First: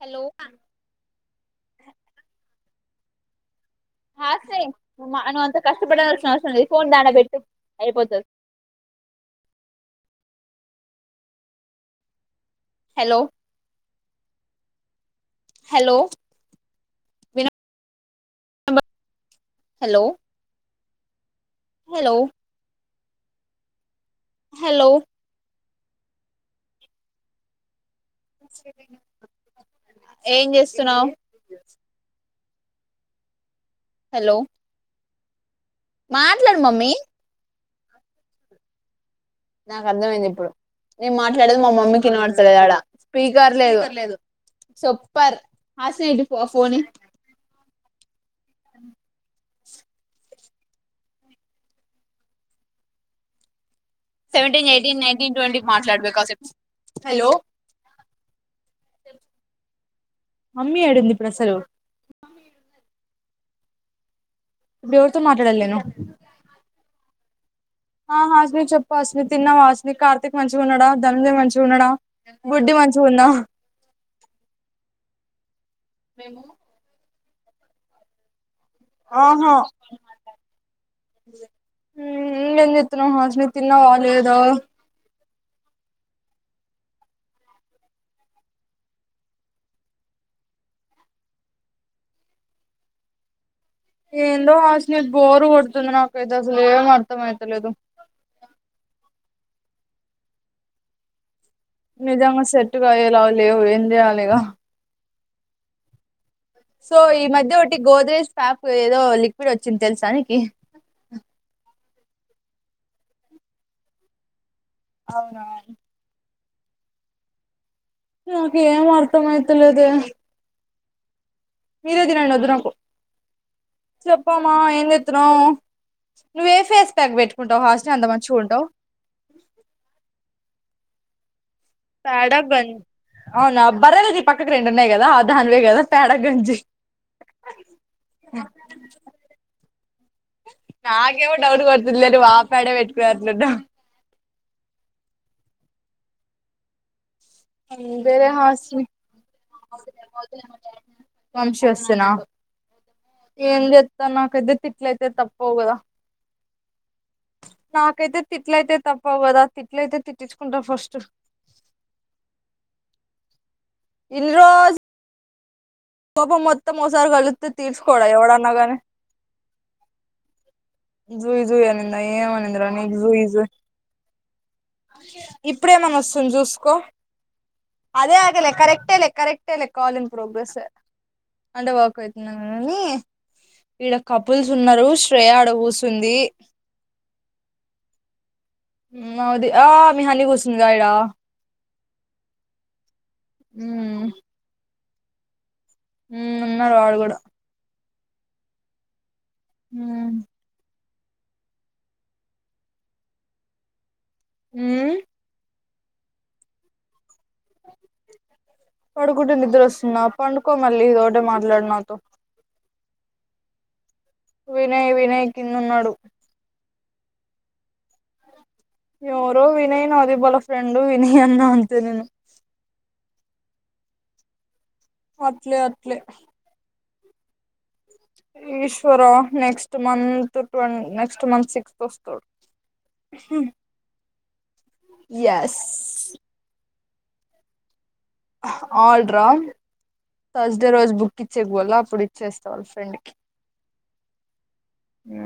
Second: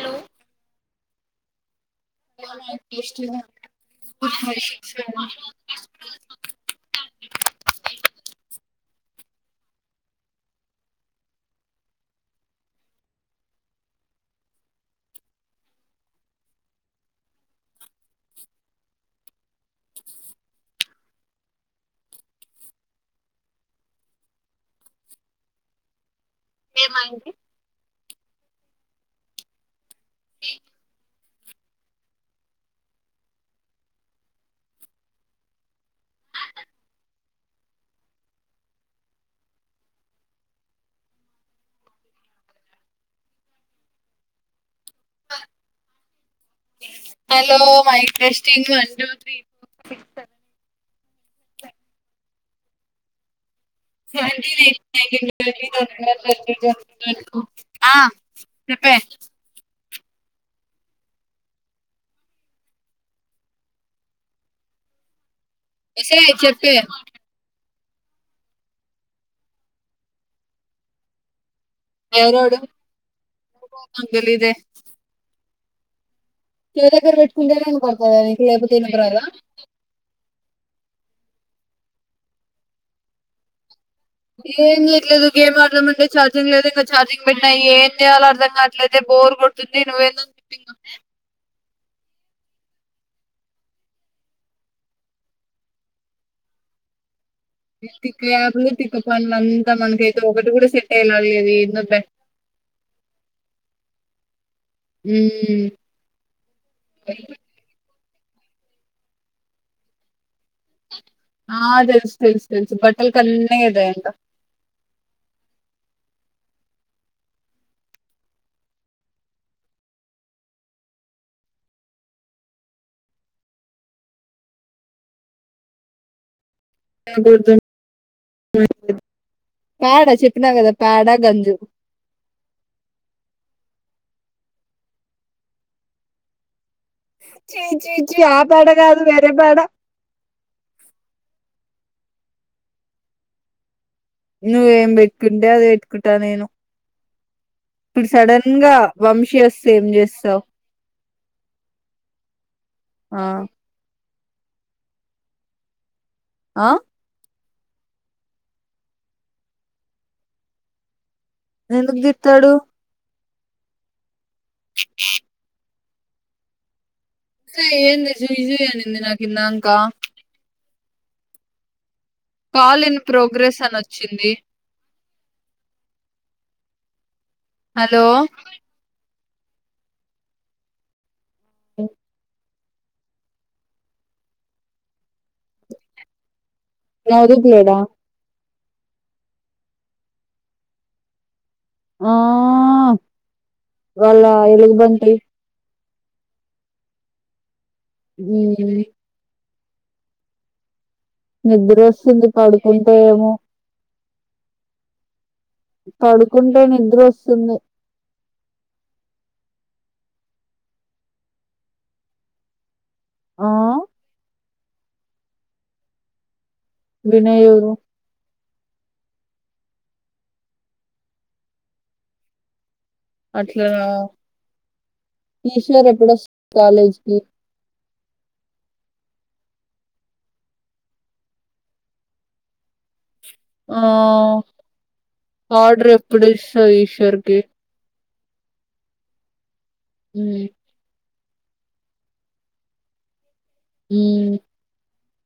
Hello ఎట్లా ఉన్నయన్ని taste హ సే మను అంత కష్టపడాలిసినవసరం లేదు ఫోన్ దాన పెట్టు అయిపోతుది hello hello hello hello hello ఏమైంది ఏం చేస్తున్నావ్ హలో మాట్లాడు మమ్మీ నాకు అర్థంమైంది ఇప్పుడు నేను మాట్లాడేది మా మమ్మీ కినబడతలేదు ఆడ స్పీకర్ లేదు లేదు సూపర్ ఆస ఏంటి phone hello మైక్స్ంగ్ one two three four six హ చెప్పే మమ్మీ ఆడుంది ఇప్పుడుసెలు ఇపుడు ఎవరితో మాట్లాడు ఒసేయ్ చెప్పే ఆ హాస్ని చెప్పు హస్మి తిన్నాం హాస్ని కార్తీక్ మంచిగా ఉన్నాడా ధనంజయ మంచి చున్న ఎవరోడు బుడ్డి మంచి గా ఉందా నాకు తెలీదే మేము చెవి దగ్గర పెట్టుకుంటేనే ఎనపడతాది అది ఇది అయిపోతే ఏం రాదా ఊ ఇంకా ఏం చేస్తున్నావ్ హస్నీ తిన్నావా లేదా ఏం తెలీదు ఇంక ఏం అర్థం అయితలే ఛార్జింగ్ లేదు ఇంకా ఛార్జింగ్ పెట్టియి ఏం చేయలో అర్థం కావట్లయితే బోర్ కొడుతుంది నువ్ ఎందుకు ఫిట్టింగ్ ఏందో హసిన బోర్ కొడుతుంది నాకైతే అసలు ఏం అర్థం అయిత ఎబ్తి కప్ప [unintelligible] అంతా మనకైతే ఒకటి కూడా సెట్ అయ్యలా లేదు ఏందో బె నిజంగా సెట్టుగాయేలా లేవు ఏం చేయల్లీ ఇంక హమ్ సో ఈ మధ్య ఒకటి గుడ్ డేస్ స్ప్ [unintelligible] ఏదో లిక్విడ్ వచ్చింది తెలుసానికి ఆ తెలుసు తెలుసు తెలుసు బట్టల కన్నే ఇద ఎకా అవునా నాకు ఏం అర్థం అయితాలేదే మీరే తినండి వద్దు నాకు చెప్పు అమ్మ ఏం చేస్తున్నావు మంచిగుంటావు పేడ చెప్పినా కదా పేడ గంజు పేడ గంజ్ అవునా బరలేది పక్కకు రెండు ఉన్నాయి కదా అదా అ దాన్వేగ అదా పేడ గంజి చీ చీ చీ ఆ పేడ కాదు వేరే పేడ నాకేవో డౌట్ కొడుతుందిలే ఆ పడే పెట్టుకొనట్లు ఉన్నావు నువ్వేం పెట్టుకుంటే అది పెట్టుకుంటా నేను ఇప్పుడు సడన్ గా వంశీ వస్తే ఏం చేస్తావు వంశి వస్తేనా ఆ ఎమ్ నాకైతే తిట్లైతే తప్పవు కదా ఆ నాకైతే తిట్లయితే తప్పవు కదా తిట్ల అయితే తిట్టించుకుంటా ఫస్ట్ ఎందుకు తిడతాడు ఇల్ [unintelligible] కోపం మొత్తం వస్త్ సార్ కలిస్తే అసలు తీస్కోడా ఎవడైన గాని కా జుయి జుయి అనింద్ ఏం అనిందిరా కాల్ నీకు ఇన్ జూయి జూయి ప్రోగ్రెస్ అని వచ్చింది ఇప్పుడు ఏమని వస్తుందో చూసుకో హలో అదే అగేలే కరెక్ట లే కరెక్ అంతేలే కాల్ ఇన్ పోగ్రెసే ఏ అంటే వర్క్ వచ్చినందుకు కానీ ఈడ కపుల్స్ ఉన్నారు శ్రేయా ఆడ కు స్తుంది నవదీప్ లేడా ఊ అది ఆ మీ హని కూసిందిరా ఈడ ఆ వాళ్ళ ఎలుగు బం టి ఉ ఉన్నారు వాడు కూడా హ హు నిద్ర వస్తుంది పడుకుంటే ఏమో ఊ పడుకుంటే నిద్ర వస్తు పడుకుంటే నిద్రవస్తు నా పండు కో మళ్ళీ ఇదొకటే మాట్లాడు నాతో ఆ వినయ్ వినయ్ కిందన్నాడు వినయ్ ఎవరు ఎవరో వినయ్ నాది వాళ్ళ ఫ్రెండు వినయ్ అన్న అంతే నేను అట్లా అట్లే ఈశ్వర్ అట్లే ఎప్పుడ కాలేజ్ ఏ ఈశ్వరా నెక్స్ట్ మంత్ ట్వ నెక్స్ట్ మంత్ సిక్స్త్ వస్తాడు ఆ ఎస్ ఆర్డర్ ఎప్పుడు వస్సది ష్ ధర్గే హ ఆడ్రా ఉమ్. ఫస్ట్ డే రోజు బు పిచ్చేక్పోళ్ళ అప్పుడు ఇచ్చేస్తా వాళ్ళ ఫ్రెండ్ కి ఈమ్ ఆ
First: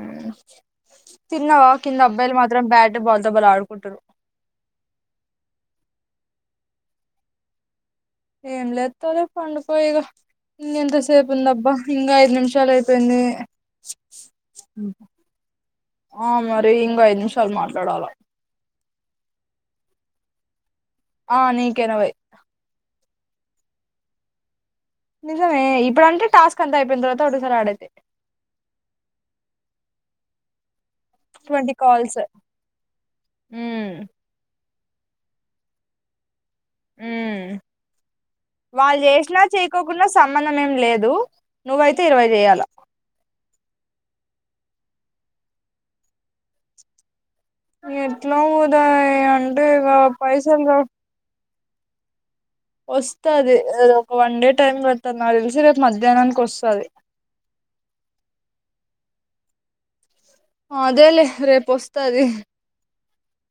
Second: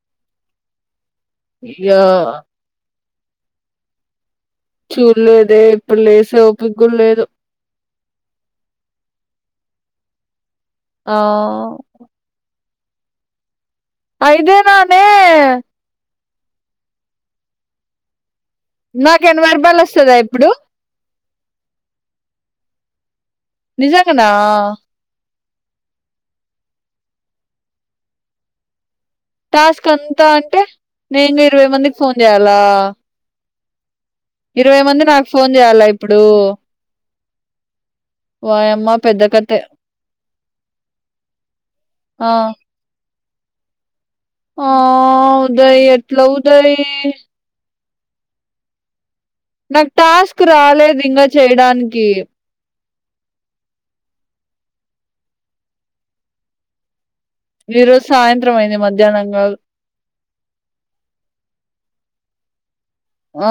తిన్నవా ఇగ కింద అబ్బాయిలు మాత్రం బ్యాడ్ బాల్ తో బాల్ ఆడుకుంటరు. చూలేదే ఇప్పుడు లేసే ఓపిక కూడా లేదు. ఏం లేత్తరు పండుపోయిక ఇంగ ఎంత ఆ సేపుంధబ్బా ఇంగ ఐదు నిమిషాలు అయి పెన్నే ఐదే ననే ఆ మరి ఇంకా ఐదు నిమిషాలు మాట్లాడాల నాకు ఎనబై రూపాయలు వస్తదా ఇప్పుడు ఆ నీకిఏనబై నిజంగనా నిజమే ఇప్పుడు అంటే టాస్క్ అంత అయిపోయిన తర్వాత అడుగుతారు ఆడైతే స్క్ అంతా అంటే నేను ఇరవై ట్వంటీ మందికి ఫోన్ కాల్స్ చేయాలా మ్మ్ ఇరవై మంది నాకు ఫోన్ చేయాలా ఇప్పుడు ఉ వాయమ్మ వాళ్ళు పెద్ద చేసినా కథే చేయకోకుండా సంబంధం ఏం లేదు. నువ్వయితే ఆ ఇరవై చేయాల ఆ ఉదయ్ ఎట్ల ఉదయి ఎట్లా ఉదయ్ అయ్యా నాకు టాస్క్ రాలేదింగజ్ చేయడానికి వస్తాది ఒక వన్ డే టైమ్ పడతాది. నాకు తెలిసి రేపు మధ్యాహ్నానికి వస్తాది. ఈరోజు సాయంత్రం అయింది మధ్యాహ్నంగాదు. ఆ అదేలే రేపు వస్తతాది ఆ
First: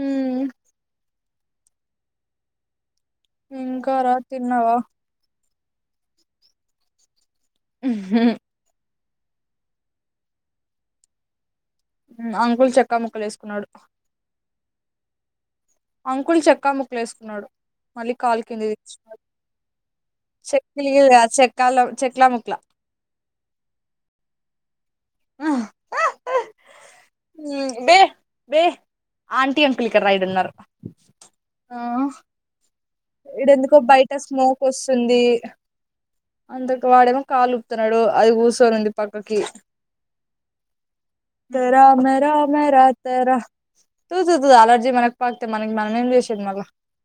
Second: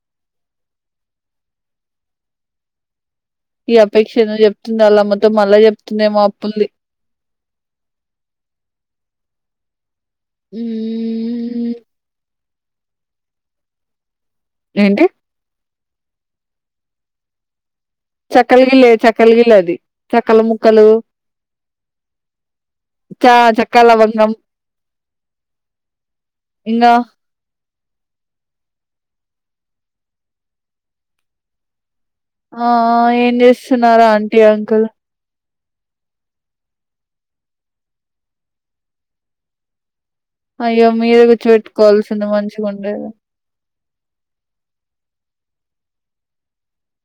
ఉమ్ ఈ ఇంకా రా అపేక్షను తిన్నావా చెప్తుంది అలామ్మతో మళ్ళా చెప్ తుందేమో అప్పులుది ఊహ్మ్ ఉమ్ ఉ అంకుల్ చెక్కా ముక్కలువేసుకున్నాడు. ఏంటి అంకుల్ చెక్కా ముక్కలేసుకున్నాడు. చక్కల గిలిగిల్లే చక్కల గిలిగిల్లే అది చక్కల ముక్కలు చెక్కిలి చెక్కాల చెక్లా ముక్లా చ చెక్కాలవంగం ఇంగా బే బే ఆంటీ అంకుల్ ఇక్కడ రా ఈడ ఉన్నారు ఆ ఏం చేస్తున్నారు ఆంటీ అంకుల్ అంతకు వాడేమో కాలుపుతున్నాడు అది కూచొని ఉంది పక్కకి అయ్యో మీరే రామ కూర్చోపెట్టుకోవాల్సింది రామ మంచిగా ఉండేది రాతరా తూ తూ అలర్జీ మనకు పగతతే మన మనమేం చేసేది మళ్ళ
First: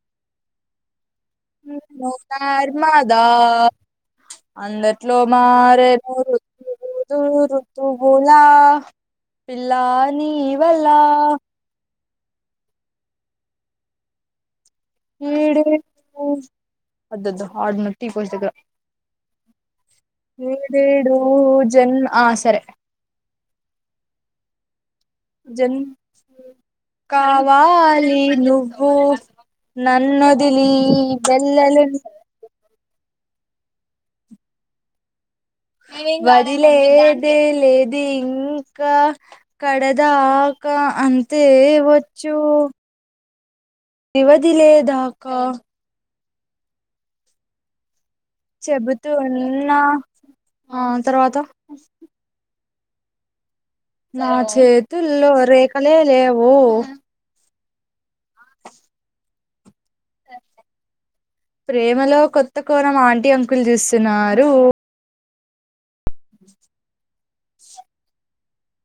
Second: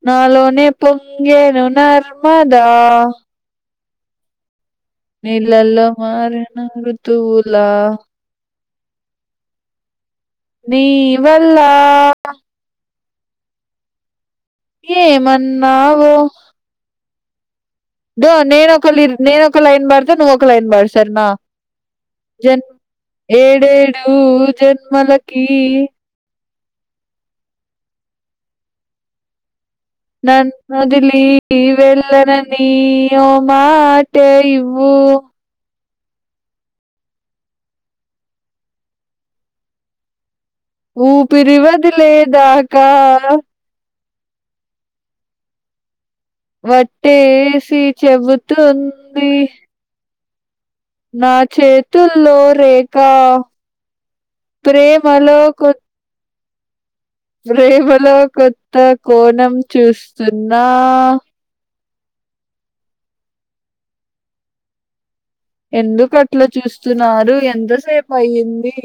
నా లో నే పొంగేను మళ్ళా నర్మదా నర్మదా అందట్లో నీళ్ళల్లో మారేను మారిన ఋతువు ఋతువులా ఋతువులా పిల్లా నీ వల్లా ఆ ఏమన్నావో వద్దద్దు దో నేను ఒకల్లిరి నేను ఒక లైన్ బర్ ఏడేడు జన్మ ఆ సరే జన్ ఏడేడు జన్మ మళ్లకి జన్ కావాలి నువ్వు నన్ను నన్నొదిలి వదిలి వెళ్ళలేను వెళ్ళనని ఇయ్యుమాట ఇవ్వు వదిలేదే లేదింకా కడదా ఊపిరి వదిలే దాకా ఎవదిలేదాకా ఒట్టేసి చెబుతుంది చెబుతున్నా ఆ నా తర్వాత చేతుల్లో రే కా నా చేతుల్లో కొ రేఖలే లేవు ఓ ప్రేమలో కొత్త కోణం చూస్తున్నా ప్రేమలో కొత్త కోణం ఆంటీ అంకులు చూస్తున్నారు ఎందు కట్లా చూస్తున్నారు ఎంతసేపు అయ్యిందీ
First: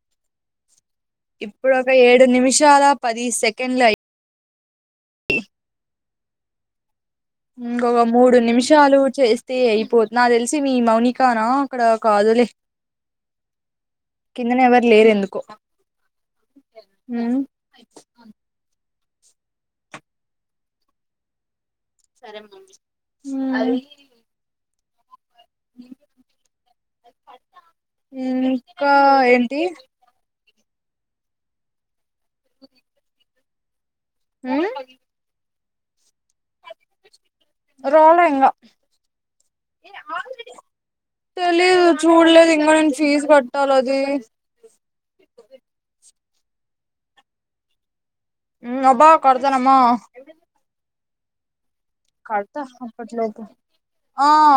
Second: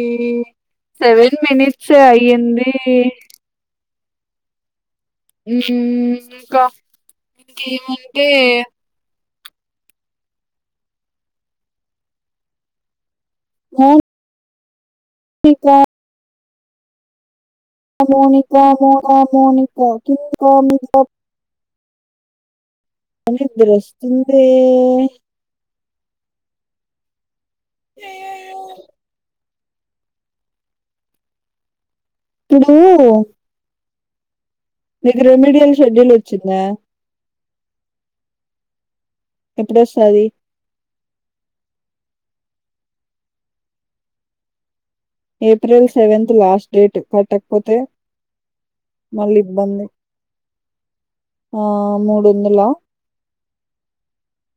ఇప్పుడు ఒక ఏడు నిమిషాల పది సెకండ్లు అయ్ ఉమ్మ్ ఇంకా ఉమ్ ఒక ఇంకేమంటే మూడు నిమిషాలు చేస్ యే అయిపోత్ నా తెలిసి మీ మౌనికా నా అక్కడ కాదులే హు కిందనే ఎవర్ లేరు ఎందుకో హుమ్ అమ్మో నీకు వామ్మో వామ్మో నీతో కిందికో మీదికో సరే మమ్మీ నిద్రొస్తుందే హె ఉమ్ ఇంకా ఎం టీస్ టు డు మీకు రెమిడియన్ ఇస్ షెడ్యూల్ వచ్చిందా రాలే ఇంగా ఎప్పుడొస్తాది తెలీదు చూడలేదు ఇంకా నేను ఫీజు కట్టాలి అది ఏప్రిల్ సెవెన్త్ లాస్ట్ డేట్ కట్టకపోతే ఉమ్ అబ్బా మళ్ళీ కడతనమ్మా ఇబ్బంది. ఆ! కడ్తా మూడొందలా? అప్పట్లోపు ఆ ఆ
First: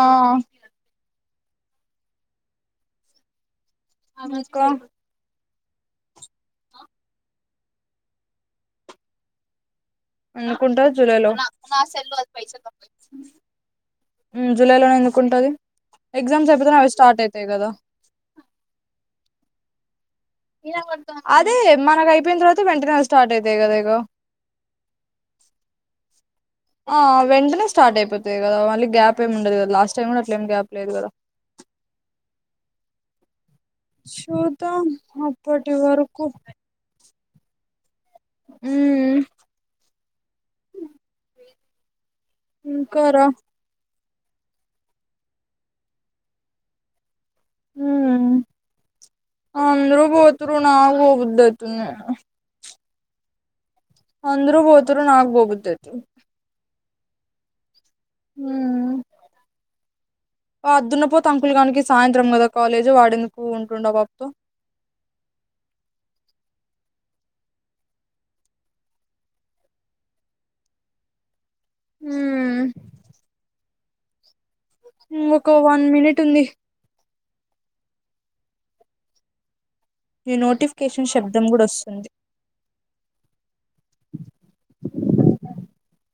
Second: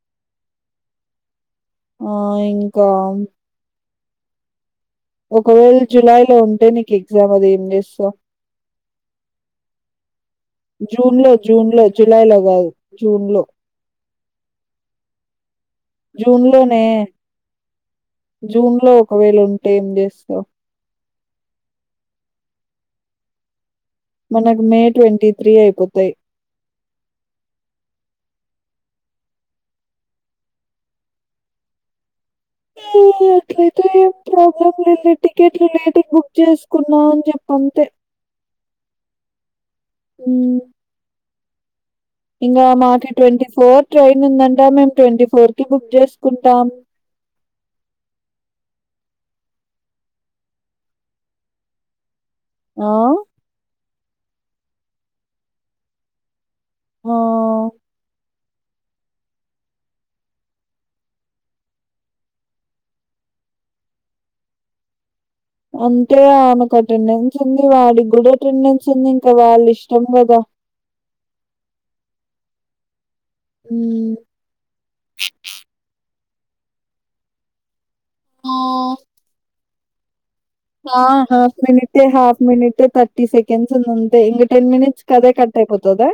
ఆ ఇంకా ఆమె క ఒకవేళ జూలై లో ఉంటే నీకు ఎగ్జామ్ అది ఏంచేస్తవ్ ఎందుకుంటది జూన్ జూలైలో, లో జూన్ లో జులై లో కాదు జూన్ లో ఉమ్ జూలై లో నే ఎందుకుంటుంది. జూన్ ఎగ్జామ్స్ ఐపోతేనే లోనే అవి స్టార్ట్ ఐతేయ్ కదా జూన్ లో ఒకవేళ ఉంటే ఏం చేస్తావ్ అదే మనకు అయిపోయిన తర్వాత వెంటనే స్టార్ట్ అయితాయి కదా ఇగ మనకు మే ట్వంటీ త్రీ అయిపోతయి ఆ వెంటనే స్టార్ట్ అయిపోతాయి కదా మళ్ళీ గ్యాప్ ఏమి ఉండదు కదా లాస్ట్ టైం కూడా అట్లనే గ్యాప్ ఏం లేదు కదా ఒకే ఇట్లైతే ప్రాబ్లం చూద్దాం లేదు టికెట్లు అప్పటి లేదు వరకు బుక్ చేసుకున్నా చెప్పంతే మ్ ఊమ్ ఇంగా ఇంకా మాకి రా ట్వంటీ ఫోర్ ట్రైన్ ఉందంటా మేము ట్వంటీ ఫోర్ కి బుక్ చేసుకుంటాను హ్మ్ అందరు పోతుర్రు నాక్ పోబుద్దైతుంది ఆ అందరు పోతుర్రు నాక్ పోబుద్దైతుంది ఆ హ్మ్ ఆ దున్నపోతు అంకుల్ గానికి సాయంత్రం కదా కాలేజ్ వాడేందుకుంటుండు ఆ పాప తో అంటే ఆమెకు అటెండెన్స్ ఉంది వాడికి కూడా అటెండెన్స్ ఉంది వాళ్ల ఇష్టం కదా ఉమ్ ఉమ్ ట్టుంది ఆ ఈ హ నోటిఫికేషన్ శబ్దం హాఫ్ కూడా మినిట్ వస్తుంది హాఫ్ మినిట్ త థర్టీ సెకండ్స్ ఉంది అంతే ఇంకా టెన్ మినిట్స్ కి అదే కట్ ఐపోతద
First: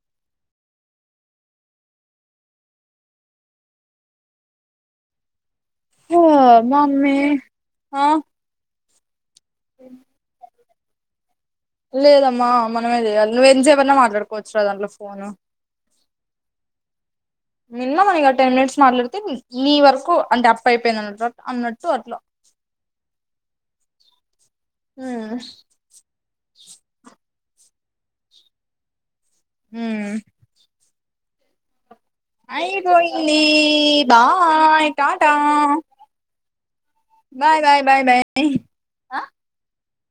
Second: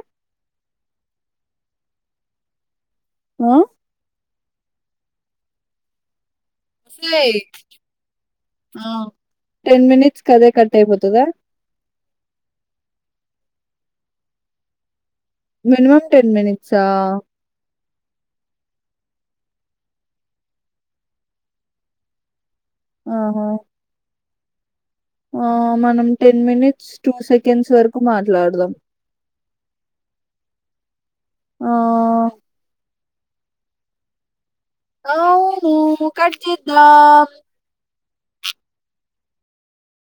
ఆ హా మమ్మీ ఒసేయ్! ఆ ఆ టెన్ మినిట్స్ కి అదే కా ట్ అయిపోతద లేదమ్మా మనమే చేయాలి నువ్ ఎంస్పైన మాట్లాడుకోవచ్చు రా దాంట్లో ఫోన్ మనిమం టెన్ మినట్సా ఆ మినిమం ఇగ టెన్ మినిట్స్ మాట్లాడితే మీీ వర్క్ అంటే అప్పు అయిపోయింది అన్నట్ అన్నట్టు అట్లా ఆహా హ్మ్ ఆ మనం ten minutes two seconds వరకు మాట్లాడదాం హమ్ ఆ పోయింది బా అవును కట్ చెత్త ఆ